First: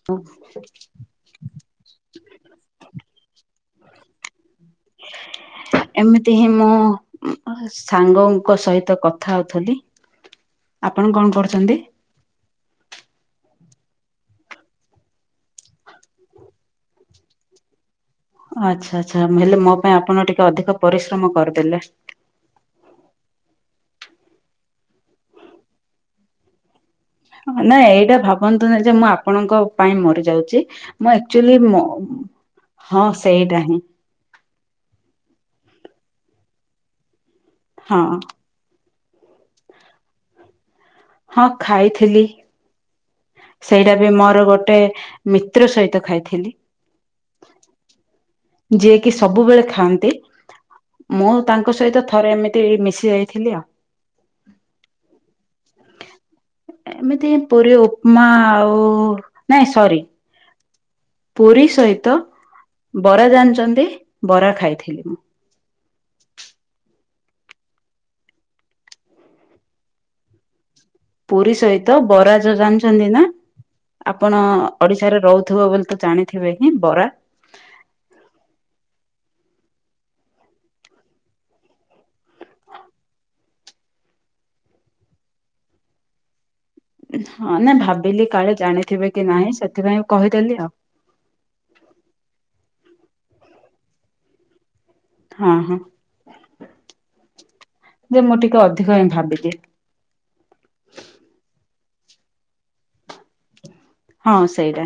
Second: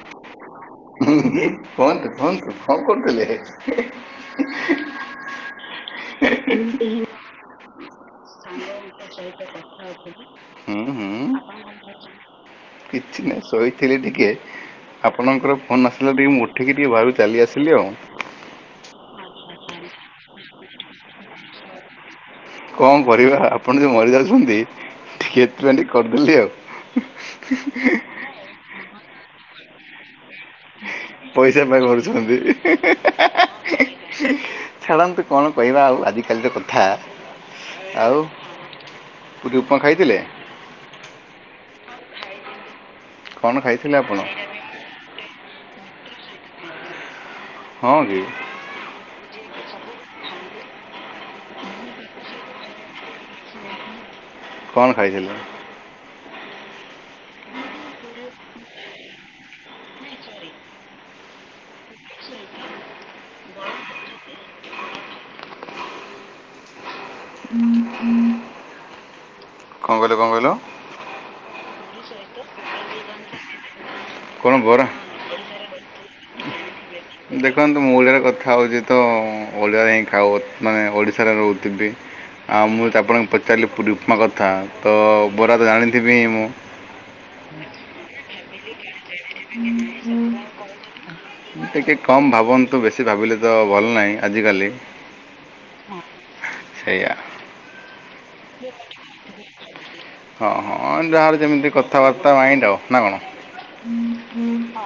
[inaudible] କୁହନ୍ତୁ କୁହନ୍ତୁ କଣ କରୁଥିଲେ? ଏମିତି ହିଁ ମୁଁ ସାଙ୍ଗଙ୍କ ସହିତ କଥା ହଉଥିଲି। ହୁଁ ଆପଣ ହୁଁ କଣ କରୁଛନ୍ତି? କିଛି ନାହିଁ ଶୋଇଥିଲି ଟିକେ। ଆପଣଙ୍କର ଫୋନ୍ ଆସିଲା ଟିକେ ମୁଁ ଉଠିକି ଟିକେ ବାହାରୁ ଚାଲି ଆସିଲି ଆଉ। ଆଚ୍ଛା ଆଚ୍ଛା ହେଲେ ମୋ ପାଇଁ ଆପଣ ଟିକେ ଅଧିକ ପରିଶ୍ରମ କରିଦେଲେ। କଣ କରିବା ଆପଣ ଯୋଉ ମରି ଯାଉଛନ୍ତି ଟିକେ ଏଥିପାଇଁ ଟିକେ କରିଦେଲି ଆଉ। ନାାଇଁ ଏଇଟା ଭାବନ୍ତୁନି ଯେ ମୁଁ ଆପଣଙ୍କ ପାଇଁ ମରି ଯାଉଚି। ପଇସା ପାଇଁ ମରୁଛନ୍ତି। ହଁ ସେଇଟା ହିଁ ଛାଡ଼ନ୍ତୁ କଣ କହିବା ଆଉ ଆଜିକାଲିର କଥା। ହଁ ଆଉ ପୁରି ଉପମା ଖାଇଥିଲେ? ହଁ ଖାଇଥିଲି। କ'ଣ ସେଇଟା ଖାଇଥିଲେ ବି ଆପଣ ମୋର ଗୋଟେ ମିତ୍ର ସହିତ ଖାଇଥିଲି। ହଁ କି? ଯିଏ କିି ସବୁବେଳେ ଖାଆନ୍ତି। ମୁଁ ତାଙ୍କ ସହିତ ଥରେ ଏମିତି ମିଶି ଯାଇଥିଲି ଆଉ। କଣ ଖାଇଥିଲେ? ଏମିତି ପୁରୀ ଉପମା ଆଉ ନାଇଁ ସରି। ପୁରି ସହିତ ବରା ଜାଣିଚନ୍ତି, ବରା ଖାଇଥିଲି ମୁଁ। [inaudible] କଣ କହିଲ କଣ କହିଲ? ପୁରି ସହିତ ବରା ଯୋଉ ଜାଣିଛନ୍ତି ନା? ଆପଣ କ'ଣ ବରା ଓଡିଶାରେ ରହୁଥିବ ବୋଲି ତ ଜାଣିଥିବେ ହିଁ ବରା। ଦେଖନ୍ତୁ ମୁଁ ଓଡ଼ିଆରେ କଥା ହଉଚି ତ ଓଡ଼ିଆରେ ହିଁ ଖାଉ ମାନେ ଓଡ଼ିଶାରେ ରହୁଥିବି। ଆଉ ମୁଁ ଆପଣଙ୍କୁ ପଚାରିଲି ପୁରି ଉପମା କଥା ତ ବରା ତ ଜାଣିଥିବି ମୁଁ। ହଁ ନା ଭାବିଲି କାଳେ ଜାଣିଥିବେ କି ନାହିଁ ସେଥିପାଇଁ କହିଦେଲି ଆଉ। ଟିକେ କମ୍ ଭାବନ୍ତୁ ବେଶୀ ଭାବିଲେ ତ ଭଲ ନାହିଁ ଆଜିକାଲି। ହଁ, ହଁ। ସେଇଆ। ଯେ ମୁଁ ଟିକେ ଅଧିକ ହିଁ ଭାବିଦିଏ। ହଁ, ହଁ ଯାହାର ଯେମିତି କଥାବାର୍ତ୍ତା ମାଇଣ୍ଡ୍ ଆଉ ନା କଣ? ହଁ [unintelligible] ସେଇଟା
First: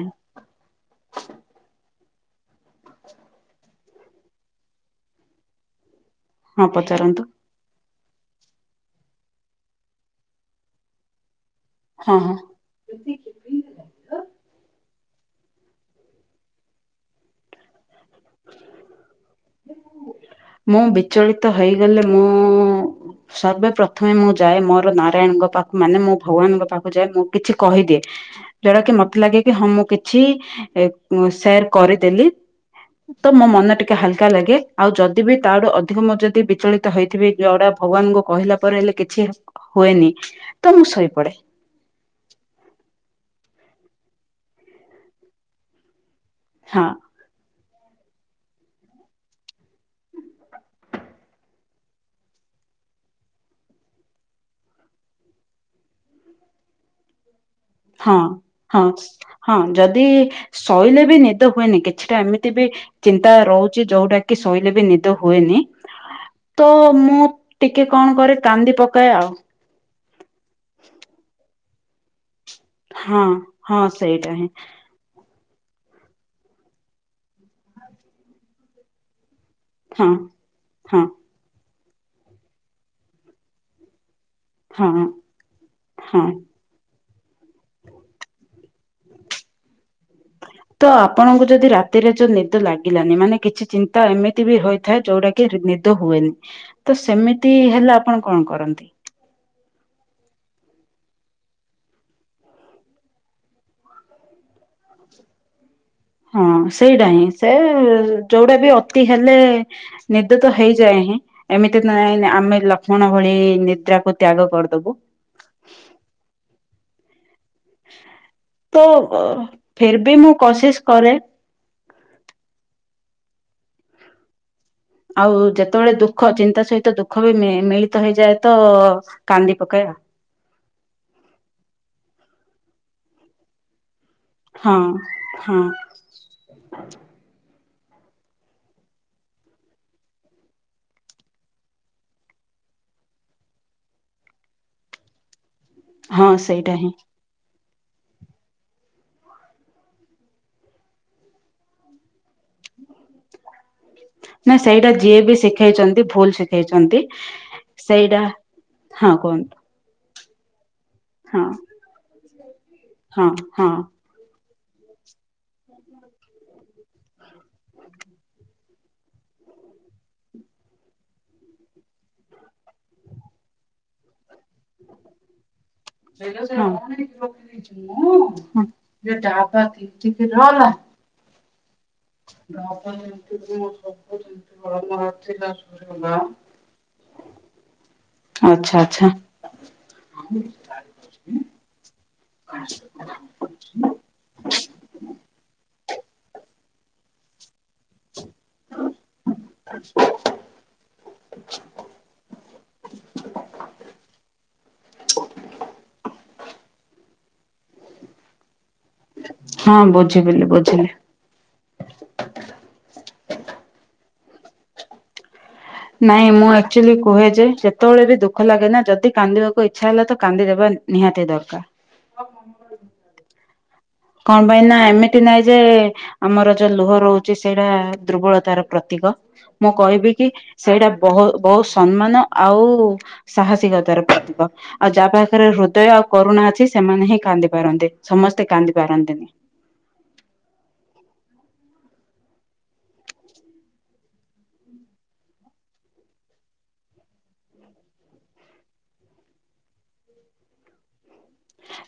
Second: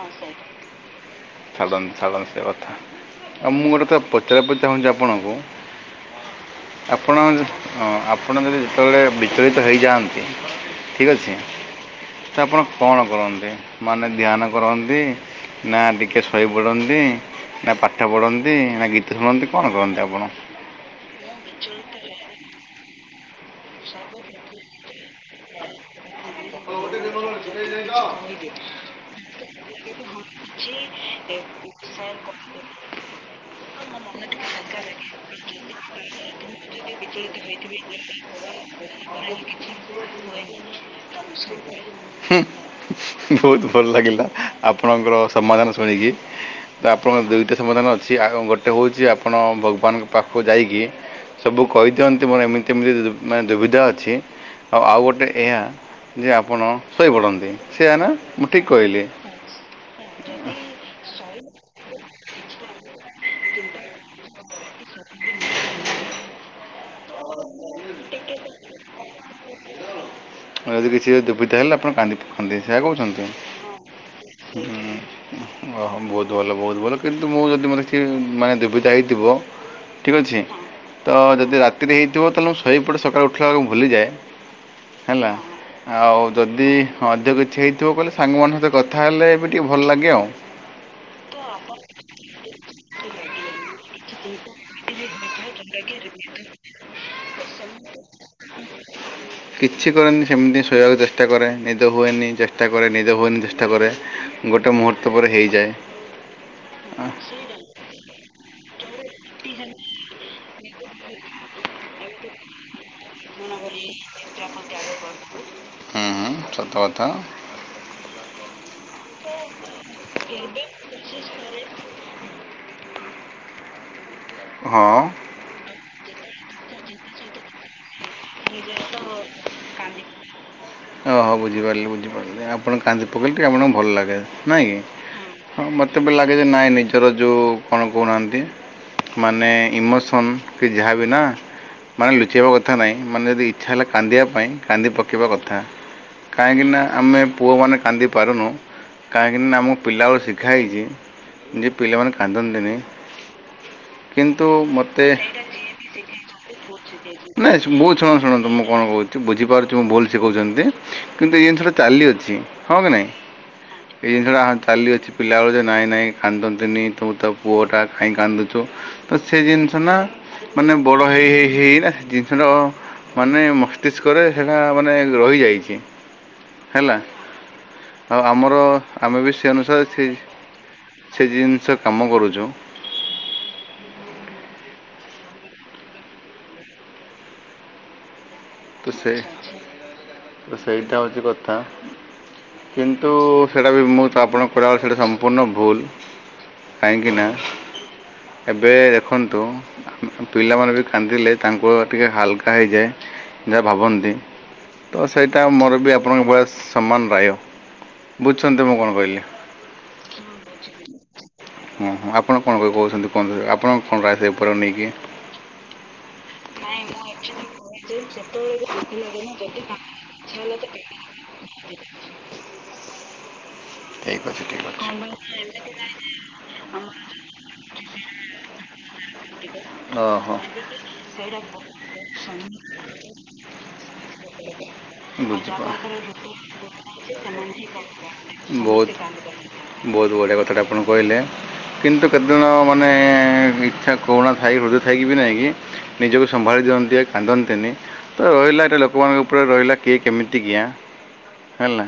ଛାଡ଼ନ୍ତୁ ଛାଡ଼ନ୍ତୁ ସେ କଥା। ଆଉ ମୁଁ ଗୋଟେ କଥା ପଚାରି ବାକୁ ଚାହୁଁଚି ଆପଣଙ୍କୁ। ହଁ ଆପଣ ପଚାରନ୍ତୁ ଯ-ଅଁ, ଆପଣ ଯଦି ଯେତେବେଳେ ବିଚଳିତ ହୋଇଯାଆନ୍ ଠିକ୍ ଅଛି, ହଁ ତ ହଁ ଆପଣ କଣ କରନ୍ତି ମାନେ ଧ୍ୟାନ କରନ୍ତି, ନା ଟିକେ ଶୋଇପଡ଼ନ୍ତି? ନା ପାଠ ପଢନ୍ତି ନା ଗୀତ ଶୁଣନ୍ତି କଣ କରନ୍ତି ଆପଣ? ମୁଁ ବିଚଳିତ ହେଇଗଲେ ମୁଁ ସର୍ବେ ପ୍ରଥମେ ମୁଁ ଯାଏ ମୋର ନାରାୟଣଙ୍କ ପାଖକୁ ମାନେ ମୋ ଭଗବାନଙ୍କ ପାଖକୁ ଯାଏ ମୁଁ କିଛି କହିଦିଏ। ଯୋଉଟା କି ମୋତେ ଲାଗେ କି ହଁ ମୁଁ କିଛି ଏ ଉଁ, ଶେୟାର୍ କରିଦେଲି। ତ ମୋ ମନ ଟିକେ ହାଲକା ଲାଗେ, ଆଉ ଯଦି ବିି ତା ଆଡୁ ଅଧିକ ମୁଁ ଯଦି ବିଚଳିତ ହେଇଥିବି ଯୋଉଟା ଭଗବାନଙ୍କୁ କହିଲା ପରେ ହେଲେ କିଛି ହୁଏନି ତ ମୁଁ ଶୋଇପଡ଼େ। ବହୁତ ଭଲ ଲାଗିଲା ଆପଣଙ୍କର ସମାଧାନ ଶୁଣିକି ତ ହଁ ଆପଣ ଗୋଟେ ସମାଧାନ ଅଛି ଆଉ ଗୋଟେ ହେଉଛି ଆପଣ ଭଗବାନଙ୍କ ପାଖକୁ ଯାଇକି ସବୁ କହି ଦିଅନ୍ତି ମୋର ଏମିତି ଏମିତି ମାନେ ଦୁବିଧା ଅଛି। ହ ଆଉ ଗୋଟେ ଏହା ଯେ ଆପଣ ଶୋଇପଡ଼ନ୍ତି ସେଆ ନା ହଁ ମୁଁ ଠିକ୍ ହଁ କହିଲି। ହଁ ଯଦି ଶୋଇଲେ ବି ନିଦ ହୁଏନି କିଛିଟା ଏମିତି ବି ଚିନ୍ତା ରହୁଛି ଯୋଉଟା କି ଶୋଇଲେ ବି ନିଦ ହୁଏନି। ତ ମୁଁ ଟିକେ କଣ କରେ କାନ୍ଦି ପକାଏ ଆଉ। ଯଦି କିଛି ଦୁବିଧା ହେଲେ ଆପଣ କାନ୍ଦି ପକାନ୍ତି ସେୟା କହୁଛନ୍ତି। ହଁ ହଁ ସେଇଟା ହିଁ ଓହୋ ବହୁତ ଭଲ ବହୁତ ଭଲ କିନ୍ତୁ ମୁଁ ଯଦି ମୋତେ କିଏ ମାନେ ଦୁବିତା ହେଇଥିବ ହଁ ଠିକ ଅଛି ହଁ ତ ଯଦି ରାତିରେ ହେଇଥିବ ତାହେଲେ ମୁଁ ଶୋଇପଟେ ସକାଳୁ ଉଠିଲା ବେଳକୁ ଭୁଲିଯାଏ। ହଁ ହେଲା ହଁ ଆଉ ଯଦି ହଁ ଅଧିକ କିଛି ହେଇଥିବ କହିଲେ ସାଙ୍ଗମାନଙ୍କ ସହିତ କଥା ହେଲେ ଏବେ ଟିକେ ଭଲ ଲାଗେ ଆଉ। ତ ଆପଣଙ୍କୁ ଯଦି ରାତିରେ ଯୋଉ ନିଦ ଲାଗିଲାନି ମାନେ କିଛି ଚିନ୍ତା ଏମିତି ବି ହୋଇଥାଏ ଯୋଉଟା କି ନିଦ ହୁଏନି ତ ସେମିତି ହେଲା ଆପଣ କଣ କରନ୍ତି? କିଛି କରେନି ସେମିତି ଶୋଇବାକୁ ଚେଷ୍ଟା କରେ ନିଦ ହୁଏନି ଚେଷ୍ଟା କରେ ନିଦ ହୁଏନି ଚେଷ୍ଟା କରେ। ଗୋଟେ ମୁହୂର୍ତ୍ତ ପରେ ହେଇଯାଏ। ହଁ ସେଇଟା ହିଁ ସେ ଯୋଉଟା ବି ଅତି ହେଲେ ନିଦ ତ ହେଇଯାଏ ହିଁ। ଏମିତି ତ ନାଇଁ ଆମେ ଲକ୍ଷ୍ମଣ ଭଳି ନିଦ୍ରାକୁ ତ୍ୟାଗ କରିଦବୁ। ହୁଁ ସତ କଥା ଆଉ। ତ ଫର ବି ମୁଁ କଶିସ କରେ। ହଁ। ଆଉ ଯେତେବେଳେ ଦୁଃଖ ଚିନ୍ତା ସହିତ ଦୁଃଖ ବି ମି ମିଳିତ ହେଇଯାଏ ତ କାନ୍ଦି ପକାଏ। ଓହୋ ବୁଝିପାରିଲେ ବୁଝିପାରିଲି ଆପଣ କାନ୍ଦି ପକେଇଲେ ଟିକେ ଆପଣଙ୍କୁ ଭଲ ଲାଗେ। ନାଇଁ ହଁ କି ହଁ ମତେ ବି ଲାଗେ ଯେ ନାଇଁ ନିଜର ଯୋଉ କଣ କହୁନାହାନ୍ତି ମାନେ ଇମୋସନ୍ କି ଯାହା ବିନା ମାନେ ଲୁଚେଇଆବା କଥା ନାହିଁ ମାନେ ଯଦି ଇଚ୍ଛା ହେଲା କାନ୍ଦିବା ପାଇଁ କାନ୍ଦି ପକାଇବା କଥା। ହଁ ସେଇଟା କାହିଁକିନା ହିଁ। ଆମେ ପୁଅମାନେ କାନ୍ଦି ପାରୁନୁ କାହିଁକି ନା ଆମକୁ ପିଲାବେ ଶିଖା ହେଇଛି। ଯେ ପିଲାମାନେ କାନ୍ଦନ୍ତିନି। କିନ୍ତୁ ନା ସେଇଟା ମୋତେ ଯିଏ ବି ଶିଖେଇଛନ୍ତି ଭୁଲ ଶି ନାଇଁ ବୁ ଶୁଣ ଶୁଣନ୍ତୁ ମୁଁ କଣ ହଁ କହୁଛି କୁହନ୍ତୁ ବୁଝିପାରୁ ତୁ ଭୁଲ ଶିକଉଛନ୍ତି କିନ୍ତୁ ଏଇ ହଁ ଜିନିଷ ଟା ଚାଲି ଅଛି ହଁ କି ନାଇଁ? ହଁ ହଁ ଏଇ ଜିନିଷଟା ଚାଲିଅଛି ପିଲାବେଳୁ ଯେ ନାଇଁ ନାଇଁ କାନ୍ଦନ୍ତିନି ତୁ ତ ପୁଅଟା କାଇଁ କାନ୍ଦୁଛୁ। ତ ସେ ଜିନିଷ ନା ମାନେ ବଡ଼ ହେଇ ହେଇ ହେଇନା ସେ ଜିନିଷଟ କ ମାନେ ମଷ୍ଟ ପ୍ରକ୍ଟିସ୍ କରେ ସେଇଟା ମାନେ ରହିଯାଇଛି। ହେଲା ଆଉ ଆମର ଆମେ ବି ସେ ଅନୁସାରେ ସେ [unintelligible] ସେ ଜିନିଷ କାମ କରୁଛୁ ନାପ [unintelligible] ସବୁର ଥିଲା [unintelligible] ଆଚ୍ଛା ତ ଆଚ୍ଛା। ସେ ତ ସେଇଟା ହେଉଛି କଥା କିନ୍ତୁ ସେଇଟା ବି ମୁଁ ତ ଆପଣଙ୍କ କରିବା ସେଇଟା ସମ୍ପୂର୍ଣ୍ଣ ଭୁଲ କାହିଁକିନା ଏବେ ଦେଖନ୍ ତୁ ପିଲାମାନେ ବି କାନ୍ଦିଲେ ତାଙ୍କୁ ଟିକେ ହାଲକା ହେଇଯାଏ। ଯାହା ଭାବନ୍ତି ତ ସେଇଟା ମୋର ବି ଆପଣଙ୍କ ବୟସ ସମାନ ନ ବୁଝୁଚନ୍ତି ମୁଁ କଣ କହିଲି? ହଁ ବୁଝିପିଲି ବୁଝିଲି। ହଁ ହଁ ଆପଣ କଣ କ କହୁଛନ୍ତି କୁହନ୍ତୁ ଆପଣଙ୍କ କଣ ରାୟ ଥାଏ ଉପରେ ନେଇକି? ନାଇଁ ମୁଁ ଆଚୁଆଲି କୁହେ ଯେ ସେତେବେଳେ ବି ଦୁଃଖ ଲାଗେ ନା ଯଦି କାନ୍ଦିବାକୁ ଇଚ୍ଛା ହେଲା ତ କାନ୍ଦିଦେବା ନିହାତି ଦରକାର। [unintelligible] ଠିକ୍ କଣ ଅଛି ପାଇଁ ଠିକ୍ ନା ଅଛି ଏମିତି ନାଇଁ ଯେ ଆମର ଯୋଉ ଲୁହ ରହୁଛି ସେଇଟା ଦ୍ରୁବଳତାର ପ୍ରତୀକ। ମୁଁ କହିବି କି ଓହୋ ସେଇଟା ବହୁ ବହୁତ ସମ୍ମାନ ଆଉ ସାହାସିକତା ର ପ୍ରତୀକ। ଆଉ ଯାହା ପାଖରେ ବୁଝିପାରୁ ହୃଦୟ ଆଉ କରୁଣା ଅଛି ସେମାନେ ହିଁ କାନ୍ଦିପାରନ୍ତି ସମସ୍ତେ କାନ୍ଦି ବହୁତ ପାରନ୍ତିନି। ବହୁତ ବଢ଼ିଆ କଥାଟା ଆପଣ କହିଲେ। କିନ୍ତୁ କେତେଜଣ ମାନେ ଇଚ୍ଛା କରୁଣା ଥାଇ ହୃଦୟ ଥାଇକି ବି ନାଇଁ କି ନିଜକୁ ସମ୍ଭାଳି ଦିଅନ୍ତି କାନ୍ଦନ୍ତିନି ତ ରହିଲା ଏଇଟା ଲୋକମାନଙ୍କ ଉପରେ ରହିଲା କିଏ କେମିତି କିଆଁ ହେଲା।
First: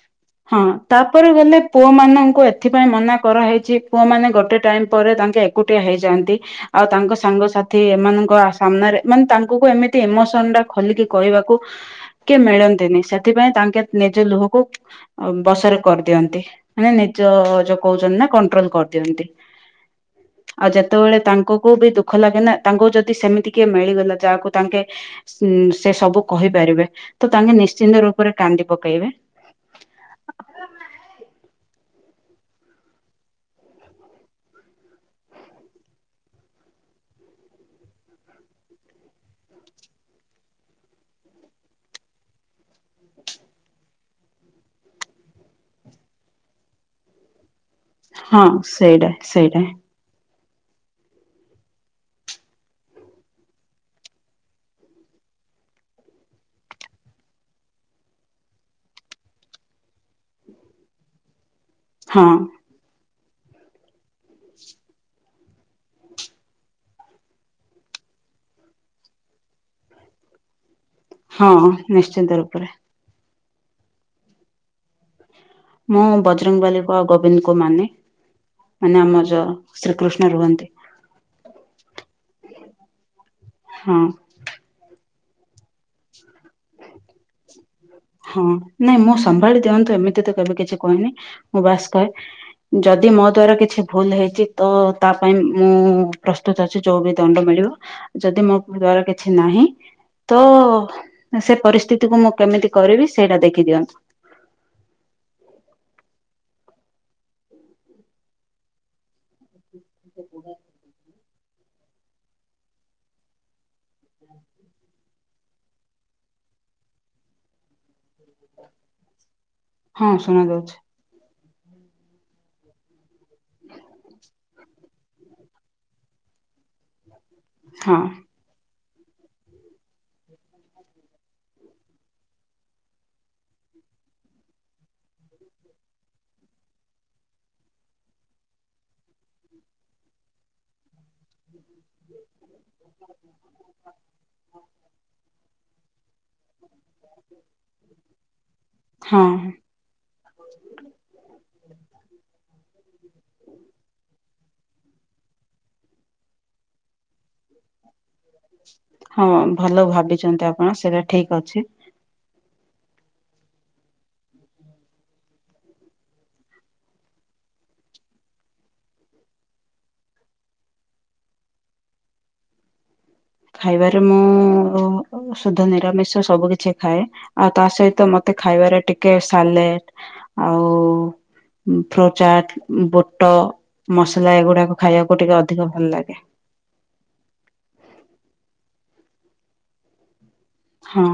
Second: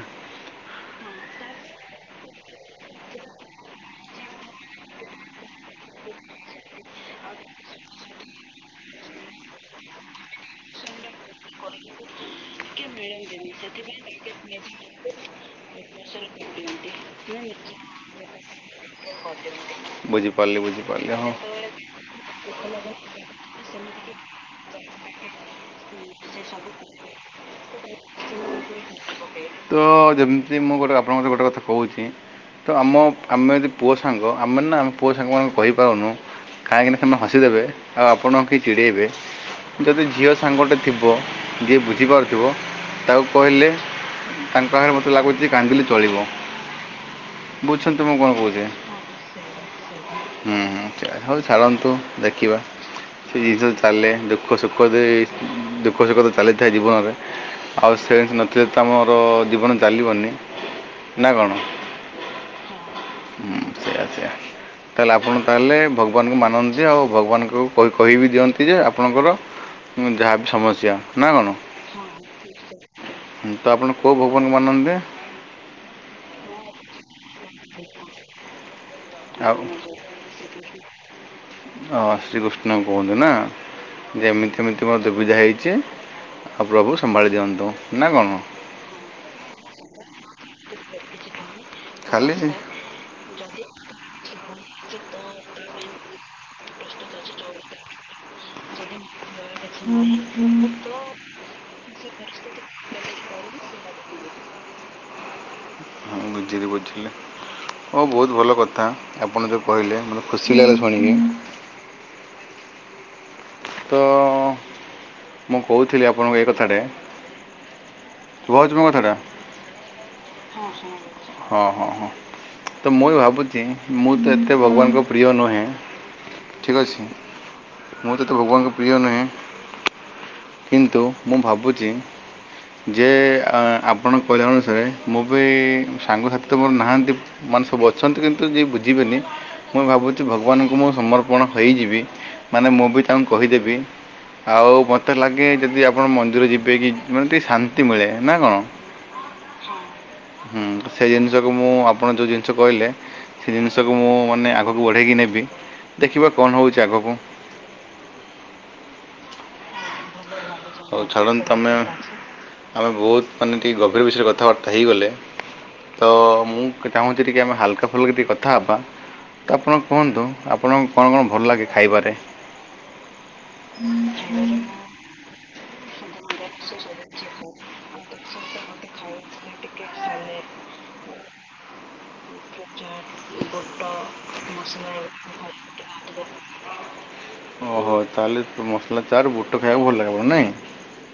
ହଁ ତାପରେ ଗଲେ ପୁଅ ମାନଙ୍କୁ ଏଥିପାଇଁ ମନା କରାହେଇଚି ପୁଅ ମାନେ ଗୋଟେ ଟାଇମ ପରେ ତାଙ୍କେ କୁଟିଆ ହେଇଯାଆନ୍ତି। ଆଉ ତାଙ୍କ ସାଙ୍ଗସାଥି ଏମାନଙ୍କ ସାମ୍ନାରେ ମାନେ ତାଙ୍କୁ କ ଏମିତି ଇମୋସନ ଟା ଖୋଲିକି କହିବାକୁ କିଏ ମିଳନ୍ତିନି ସେଥିପାଇଁ ତାଙ୍କେ ନିଜ ଲୁହକୁ ଅ ବସରେ କରିଦିଅନ୍ତି। ମାନେ ନିଜ ଯୋଉ କହୁଚନ୍ତି ନା କଣ୍ଟ୍ରୋଲ କରିଦିଅନ୍ତି ବୁଝିପାରିଲି ଆଉ ବୁଝିପାରିଲି ଯେତେବେଳେ ହଁ ତାଙ୍କୁକୁ ବି ଦୁଃ ଖ ଲାଗେ ନା ତାଙ୍କୁ ଯଦି ସେମିତି କିଏ ମିଳିଗଲା ଯାହାକୁ ତାଙ୍କେ ଉ ସେ ସବୁ କହିପାରିବେ ତ ତାଙ୍କେ ନିଶ୍ଚିନ୍ତ ରୂପରେ କାନ୍ଦି ପକେଇବେ। ତ ଯେମିତି ମୁଁ ଗୋଟେ ଆପଣଙ୍କର ଗୋଟେ କଥା କହୁଚି ତ ଆମ ଆମେ ଯଦି ପୁଅ ସାଙ୍ଗ ଆମେ ନା ଆମ ପୁଅ ସାଙ୍ଗମାନଙ୍କୁ କହିପାରୁନୁ କାଇଁକିନାି ସେମାନେ ହସିଦେବେ ଆଉ ଆପଣ କେ ଚିଡ଼େଇବେ। ଯଦି ଝିଅ ସାଙ୍ଗଟେ ଥିବ ଯିଏ ବୁଝିପାରୁଥିବ ତାକୁ କହିଲେ ତାଙ୍କ ପାଖରେ ମତେ ଲାଗୁଚି କାନ୍ଦିଲି ଚଳିବ। ବୁଝୁଚନ୍ତିୁ ମୁଁ କଣ ହଁ କହୁଚି? ସେଇଟା ସେଇଟା ହୁଁ ହଉ ଛାଡ଼ନ୍ତୁ ଦେଖିବା। ସେ ଜିନିଷ ଚାଲେ ଦୁଃଖ ସୁଖ ଦୁଃଖ ସୁଖ ତ ଚାଲିଥାଏ ଜୀବନରେ। ଆଉ ସେ ନଚେ ତ ଆମୋର ଜୀବନ ଚାଲିବନି ନା କଣ? ହଁ। ହୁଁ ସେଇଆ ସେଆ। ତାହେଲେ ଆପଣ ତାହେଲେ ଭଗବାନଙ୍କୁ ମାନନ୍ତି ଆଉ ଭଗବାନଙ୍କୁ କହିବି ଦିଅନ୍ତି ଯେ ଆପଣଙ୍କର ହୁଁ ଯାହାବି ସମସ୍ୟା। ନା କ'ଣ ହଁ ହୁଁ, ନିଶ୍ଚିନ୍ତ ରୂପରେ। ତ ଆପଣ କେଉଁ ଭଗବାନ ମାନନ୍ତି? ମୁଁ ବଜରଙ୍ଗବାଲିକୁୁ ଗୋବିନ୍ଦ କୁ ମାନେ। ମାନେ ଆମ ଯ ଆଉ ଶ୍ରୀକୃଷ୍ଣ ରୁହନ୍ତି। ହଁ ଶ୍ରୀକୃଷ୍ଣ କୁହନ୍ତୁ ନା। ହଁ। ଯେ ଏମିତି ଏମିତି ମୋର ଦୁବିଧା ହେଇଚି ଆଉ ପ୍ରଭୁ ସମ୍ଭାଳି ଦିଅନ୍ତୁ। ନା କ'ଣ ହଁ ନାଇଁ ମୁଁ ସମ୍ଭାଳି ଦିଅନ୍ତୁ ଏମିତି ତ କେବେ କିଛି କହିନି ମୁଁ ବାସ କହେ ଖାଲି ହଁ ଯଦି ମୋ ଦ୍ଵାରା କିଛି ଭୁଲ ହେଇଚି ତ ତା ପାଇଁ ମୁଁ ପ୍ରସ୍ତୁତ ଅଛି ଯୋଉ ବି ଦଣ୍ଡ ମିଳିବ। ଯଦି ମୋ ଦ୍ଵାରା କିଛି ନାହିଁ ତ ସେ ପରିସ୍ଥିତିକୁ ମୁଁ କେମିତି କରିବି ସେଇଟା ଦେଖିଦିଅନ୍ତୁ। ହଁ ବୁଝିଲି ବୁଝିଲି ହଉ ବହୁତ ଭଲ କଥା। ଆପଣ ଯୋଉ କହିଲେ ମତେ ଖୁସି ଲାଗିଲା ଶୁଣିକି। ତ ମୁଁ କହୁଥିଲି ଆପଣଙ୍କୁ ଏ କଥାଟେ [unintelligible] ହୁ ଜମଙ୍ଗ ରା? ହଁ ଶୁଣା ଯାଉଛି। ହଁ ହଁ ହଁ ତ ମୁଇ ଭାବୁଛି ମୁଁ ତ ଏତେ ଭଗବାନଙ୍କ ପ୍ରିୟ ନୁହେଁ ଠିକ୍ ଅଛି ହଁ ମୁଁ ତତେ ଭଗବାନଙ୍କ ପ୍ରିୟ ନୁହେଁ। କିନ୍ତୁ ମୁଁ ଭାବୁଛି ଯେ ଆପଣଙ୍କ କହିଲା ଅନୁସାରେ ମୁଁ ବି ସାଙ୍ଗସାଥି ତ ମୋର ନାହାନ୍ତି ମାନେ ସବୁ ଅଛନ୍ତି କିନ୍ତୁ ଯିଏ ବୁଝିବେନି। ମୁଁ ଭାବୁଛି ଭଗବାନଙ୍କୁ ମୁଁ ସମର୍ପଣ ହେଇଯିବି। ମାନେ ମୁଁ ବି ତାଙ୍କୁ କହିଦେବି ଆଉ ମୋତେ ଲାଗେ ଯଦି ଆପଣ ମ ଯିବେ କି ମାନେ ଟିକେ ଶାନ୍ତି ମିଳେ ନା କଣ? ହଁ ହୁଁ ସେଇ ଜିନିଷକୁ ମୁଁ ଆପଣ ଯୋଉ ଜିନିଷ କହିଲେ ସେ ଜିନିଷକୁ ମୁଁ ମାନେ ଆଗକୁ ବଢ଼େଇକି ନେବି ଦେଖିବା କଣ ହଉଛି ଆଗକୁ। ହଁ ଭଲ ଭାବିଛନ୍ତି ଆଣ ଆଉ ଛାଡନ୍ତୁ ତମେ ଆମେ ବହୁତ ମାନେ ଟିକେ ଗଭୀର ବିଷୟରେ କଥାବାର୍ତ୍ତା ହେଇଗଲେ। ତ ମୁଁ ଚାହୁଁଛି ଟିକେ ଆମେ ହାଲକା ଫୁଲକା ଟିକେ କଥା ହେବା। ତ ଆପଣ କୁହନ୍ତୁ ଆପଣଙ୍କୁ କଣ କଣ ଭଲ ଲାଗେ ଖାଇବାରେ? ଖାଇବାରେ ମୁଁ ଶୁଦ୍ଧ ନିରାମିଷ ସବୁ କିଛି ଖାଏ। ଆଉ ତା ସହିତ ମତେ ଖାଇବାରେ ଟିକେ ସାଲେଡ ଆଉ ପ୍ରଚାଟ ଗ ଗତ ମସମରେ ଟିକେ ଅଧିକ ଭଲ ଲାଗେ [inaudible] ଓହୋ ତାହେଲେ ମସଲା ଚାରେ ବୁଟ ଖାଇବାକୁ ଭଲ ଲାଗିବ ନାଇଁ? ହଁ।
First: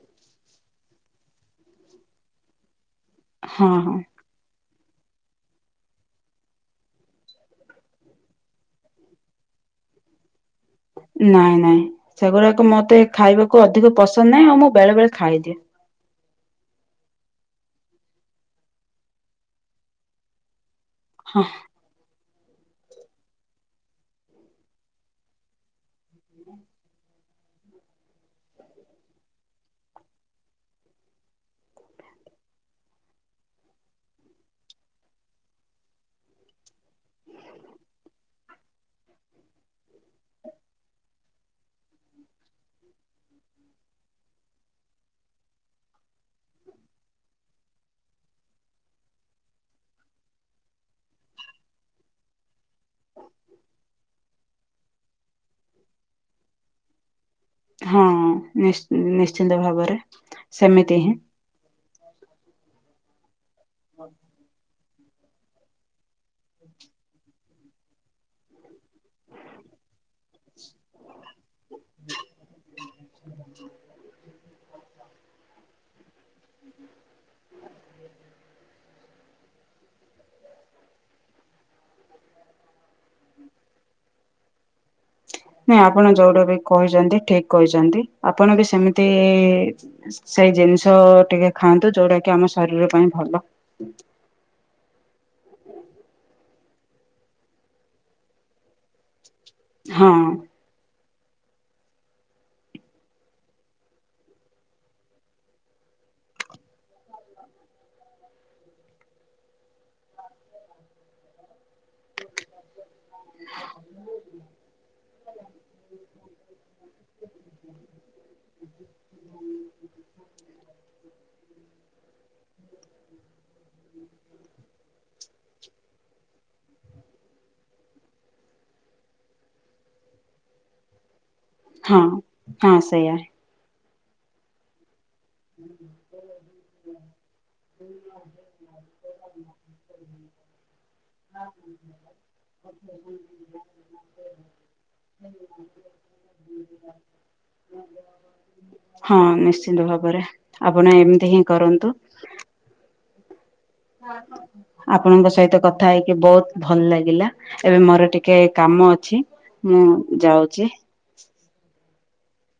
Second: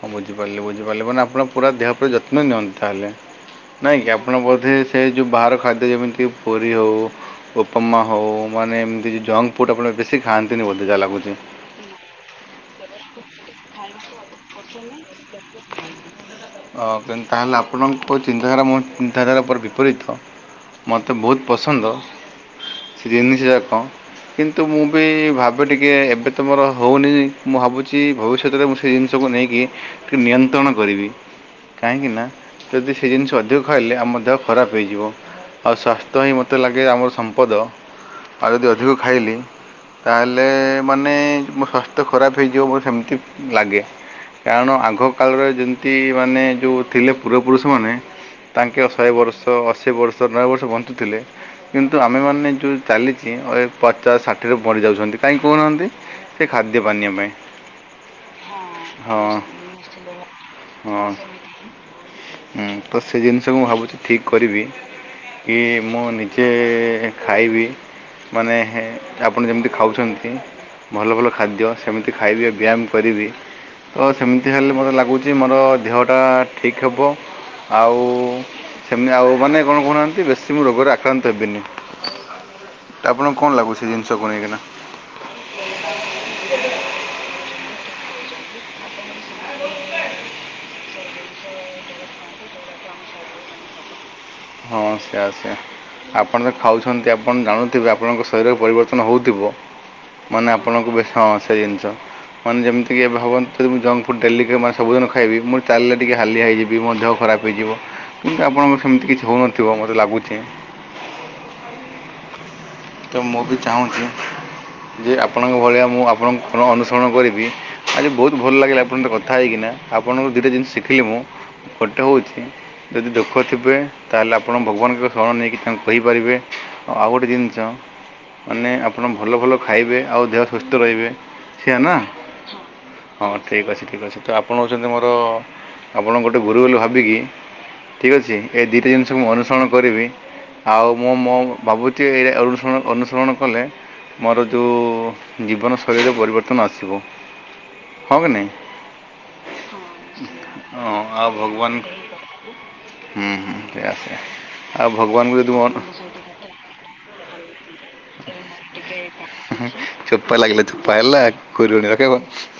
ହଁ ବୁଝିପାରିଲେ ବୁଝିପାରିଲେ ମାନ ଆପଣ ପୁରା ଦେହ ପୁରା ଯତ୍ନ ନିଅନ୍ତ ତାହାେଲେ? ହଁ ନାଇଁ ହଁ କିି ଆପଣ ବୋଧେ ସେ ଯୋଉ ବାହାର ଖାଦ୍ୟ ଯେମିତି ପୁରୀ ହଉ ଉପପମା ହଉ ମାନେ ଏମିତି ଜଙ୍କ ଫୁଡ଼୍ ଆପଣ ବେଶୀ ଖାନ୍ତିିନି ବୋଧେ। ଯାହା ଲାଗୁଛି। ନାଇଁ ନାଇଁ ସେଗୁଡାକ ମତେ ଖାଇବାକୁ ଅଧିକ ପସନ୍ଦ ନାହିଁ। ଆଉ ମୁଁ ବେଳେ ବେଳେ ଖାଇଦିଏ। ହ, ତାହେଲେ ଆପଣଙ୍କ ଚିନ୍ତାଧାରା ମୋ ଚିନ୍ତାଧାରା ପୁରା ବିପରୀତ। ମୋତେ ହଁ ବହୁତ ପସନ୍ଦ। ସେ ଜିନିଷ ଯାକ। କିନ୍ତୁ ମୁଁ ବି ଭାବେ ଟିକେଏ ଏବେ ତ ମୋର ହେଉନି। ମୁଁ ଭାବୁଛି ଭବିଷ୍ୟତରେ ମୁଁ ସେ ଜିନିଷ ସବୁ ନେଇକି ଟିକେ ନିୟନ୍ତ୍ରଣ କରିବି। କାହିଁକିନା ଯଦି ସେ ଜିନିଷ ଅଧିକ ଖାଇଲେ ଆମ ଦେହ ଖରାପ ହେଇଯିବ। ଆଉ ସ୍ୱାସ୍ଥ୍ୟ ହିଁ ମୋତେ ଲାଗେ ଆମର ସମ୍ପଦ। ଆଉ ଯଦି ଅଧିକ ଖାଇଲି ତାହେଲେ ମାନେ ମୋ ସ୍ୱାସ୍ଥ୍ୟ ଖରାପ ହେଇଯିବ ମୋତେ ସେମିତି ଲାଗେ। କାରଣ ଆଗ କାଳରେ ଯେମତି ମାନେ ଯୋଉ ଥିଲେ ପୂର୍ବ ପୁରୁଷ ମାନେ ତାଙ୍କେ ଶହେ ବର୍ଷ, ଅଶୀ ବର୍ଷ, ନବେ ବର୍ଷ ବଞ୍ଚୁଥିଲେ। କିନ୍ତୁ ଆମେମାନେ ଯେଉଁ ଚାଳିଶି, ପଚାଶ, ଷାଠିଏ ରୁ ମରିଯାଉଛନ୍ତି। କାହିଁକି କହୁନାହାନ୍ତି? ସେ ଖାଦ୍ୟ ପାନୀୟ ପାଇଁ। ହଁ ନିଶି ହଁ ନିଶ୍ଚିନ୍ତ ଭାବରେ। ସେମିତି ହଁ ହିଁ ମୁତ ସେଇ ଜିନିଷକୁ ମୁଁ ଭାବୁଛି ଠିକ୍ କରିବି। କି ମୁଁ ନିଜେ ଖାଇବି ମାନେ ଆପଣ ଯେମିତି ଖାଉଛନ୍ତି। ଭଲ ଭଲ ଖାଦ୍ୟ ସେମିତି ଖାଇବି ଆଉ ବ୍ୟାୟାମ କରିବି। ଓ ସେମିତି ହେଲେ ମତେ ଲାଗୁଚିମ ନଅଟା ଠିକ୍ ହେବ। ଆଉ ସେମିତି ଆଉ ମାନେ କଣ କହୁନାହାନ୍ତି ବେଶୀ ମୁଁ ରୋଗରେ ଆକ୍ରାନ୍ତ ହେବିନି। ଆପଣଙ୍କୁ କଣ ଲାଗୁଛି? ଜିନିଷକୁ ନେଇକିନା। ନାଇଁ ଆପଣ ଯୋଉଟା ବି କହିଚନ୍ତି ଠିକ୍ କହିଚନ୍ତି। ଆପଣ ବି ସେମିତି ସେଇ ଜିନିଷ ଟିକିଏ ଖାଆନ୍ତୁ। ଯୋଉଟା କି ଆମ ଶରୀର ପାଇଁ ଭଲ। ହଁ ସେୟା ସେୟା। ଆପଣ ତ ଖାଉଛନ୍ତି। ଆପଣ ଜାଣୁଥିବେ ଆପଣଙ୍କ ଶରୀରରେ ପରିବର୍ତ୍ତନ ହୋଉଥିବ। ହଁ ମାନେଆ ଆପଣଙ୍କୁ ବେଶି ହଁ ସେଇ ଜିନିଷ ମାନେ ଯେମିତିି ଏ ଭାବନ୍ତି ମୁଁ ଜଙ୍କଫୂଡ଼ ଡେଲି ସବୁଦିନ ଖାଇବି। ଚାଲିଲେ ଟିକିଏ ହାଲିଆ ହେଇଯିବି। ମୋ ଦେହ ଖରାପ ହୋଇଯିବ। କିନ୍ତୁ ଆପଣଙ୍କ ସେମିତି କିଛି ହୋଉନଥିବ ମୋତେ ଲାଗୁଚି। ତ ମୁଁ ବି ଚାହୁଁଚି। ଯେ ଆପଣଙ୍କ ଭଳିଆ ମୁଁ ଆପଣଙ୍କ ଗୁଣ ଅନୁସରଣ କରିବି। ଆଜି ବହୁତ୍ ଭଲ ଲାଗିଲା ଆପଣଙ୍କ ସହିତ କଥା ହେଇକିନା। ଆପଣଙ୍କଠୁ ଦୁଇଟା ଜିନିଷ ଶିଖିଲି ମୁଁ। ଗୋଟେ ହୋଉଚି ଯଦି ଦୁଃଖ ଥିବେ ତାହେଲେ ଆପଣ ଭଗବାନଙ୍କ ଶରଣ ନେଇକି ତାଙ୍କୁ କହି ପାରିବେ। ଆଉ ଗୋଟେ ଜିନିଷ ମାନେ ଆପଣ ଭଲ ଭଲ ଖାଇବେ। ଆଉ ଦେହ ସୁସ୍ଥ ରହିବେ। ସେଇଆ ନା ହଁ ହଁ ସେଇଆ ହଁ ଠିକ୍ ଅଛି ଠିକ୍ ଅଛି। ତ ଆପଣ ହୋଉଚନ୍ତି ମୋର ଆପଣଙ୍କୁ ଗୋଟେ ଗୁରୁ ବୋଲି ଭାବିକି ଠିକ୍ ଅଛି। ଏ ଦିଟା ଜିନିଷମୁଁ ଅନୁସରଣ କରିବି। ଆଉ ମୁଁ ମୋ ଭାବୁଚି ଏଇ ଅନୁସରଣ କଲେ। ମୋର ଯୋଉଁ ଜୀବନଶୈଳୀରେ ପରିବର୍ତ୍ତନ ଆସିବ। ହଁ କି ନାହିଁ? ହଁ ନିଶ୍ଚିନ୍ତ ଭାବରେ। ଆପଣ ହଁ ଆଉ ଏମିତି ହିଁ ଭଗବାନ କରନ୍ତୁ। ହୁଁ ହୁଁ ସେଇଆା ସେଇଆ। ଆଉ ଆପଣଙ୍କ ଭଗବାନଙ୍କୁ ସହିତ ଯଦି ମନ କଥା ହେଇକି ବହୁତ ଭଲ ଲାଗିଲା। ଏବେ ମୋର ଟିକିଏ କାମ ଅଛି। ମୁଁ ଚୋପା ଯାଉଚି। [inaudible]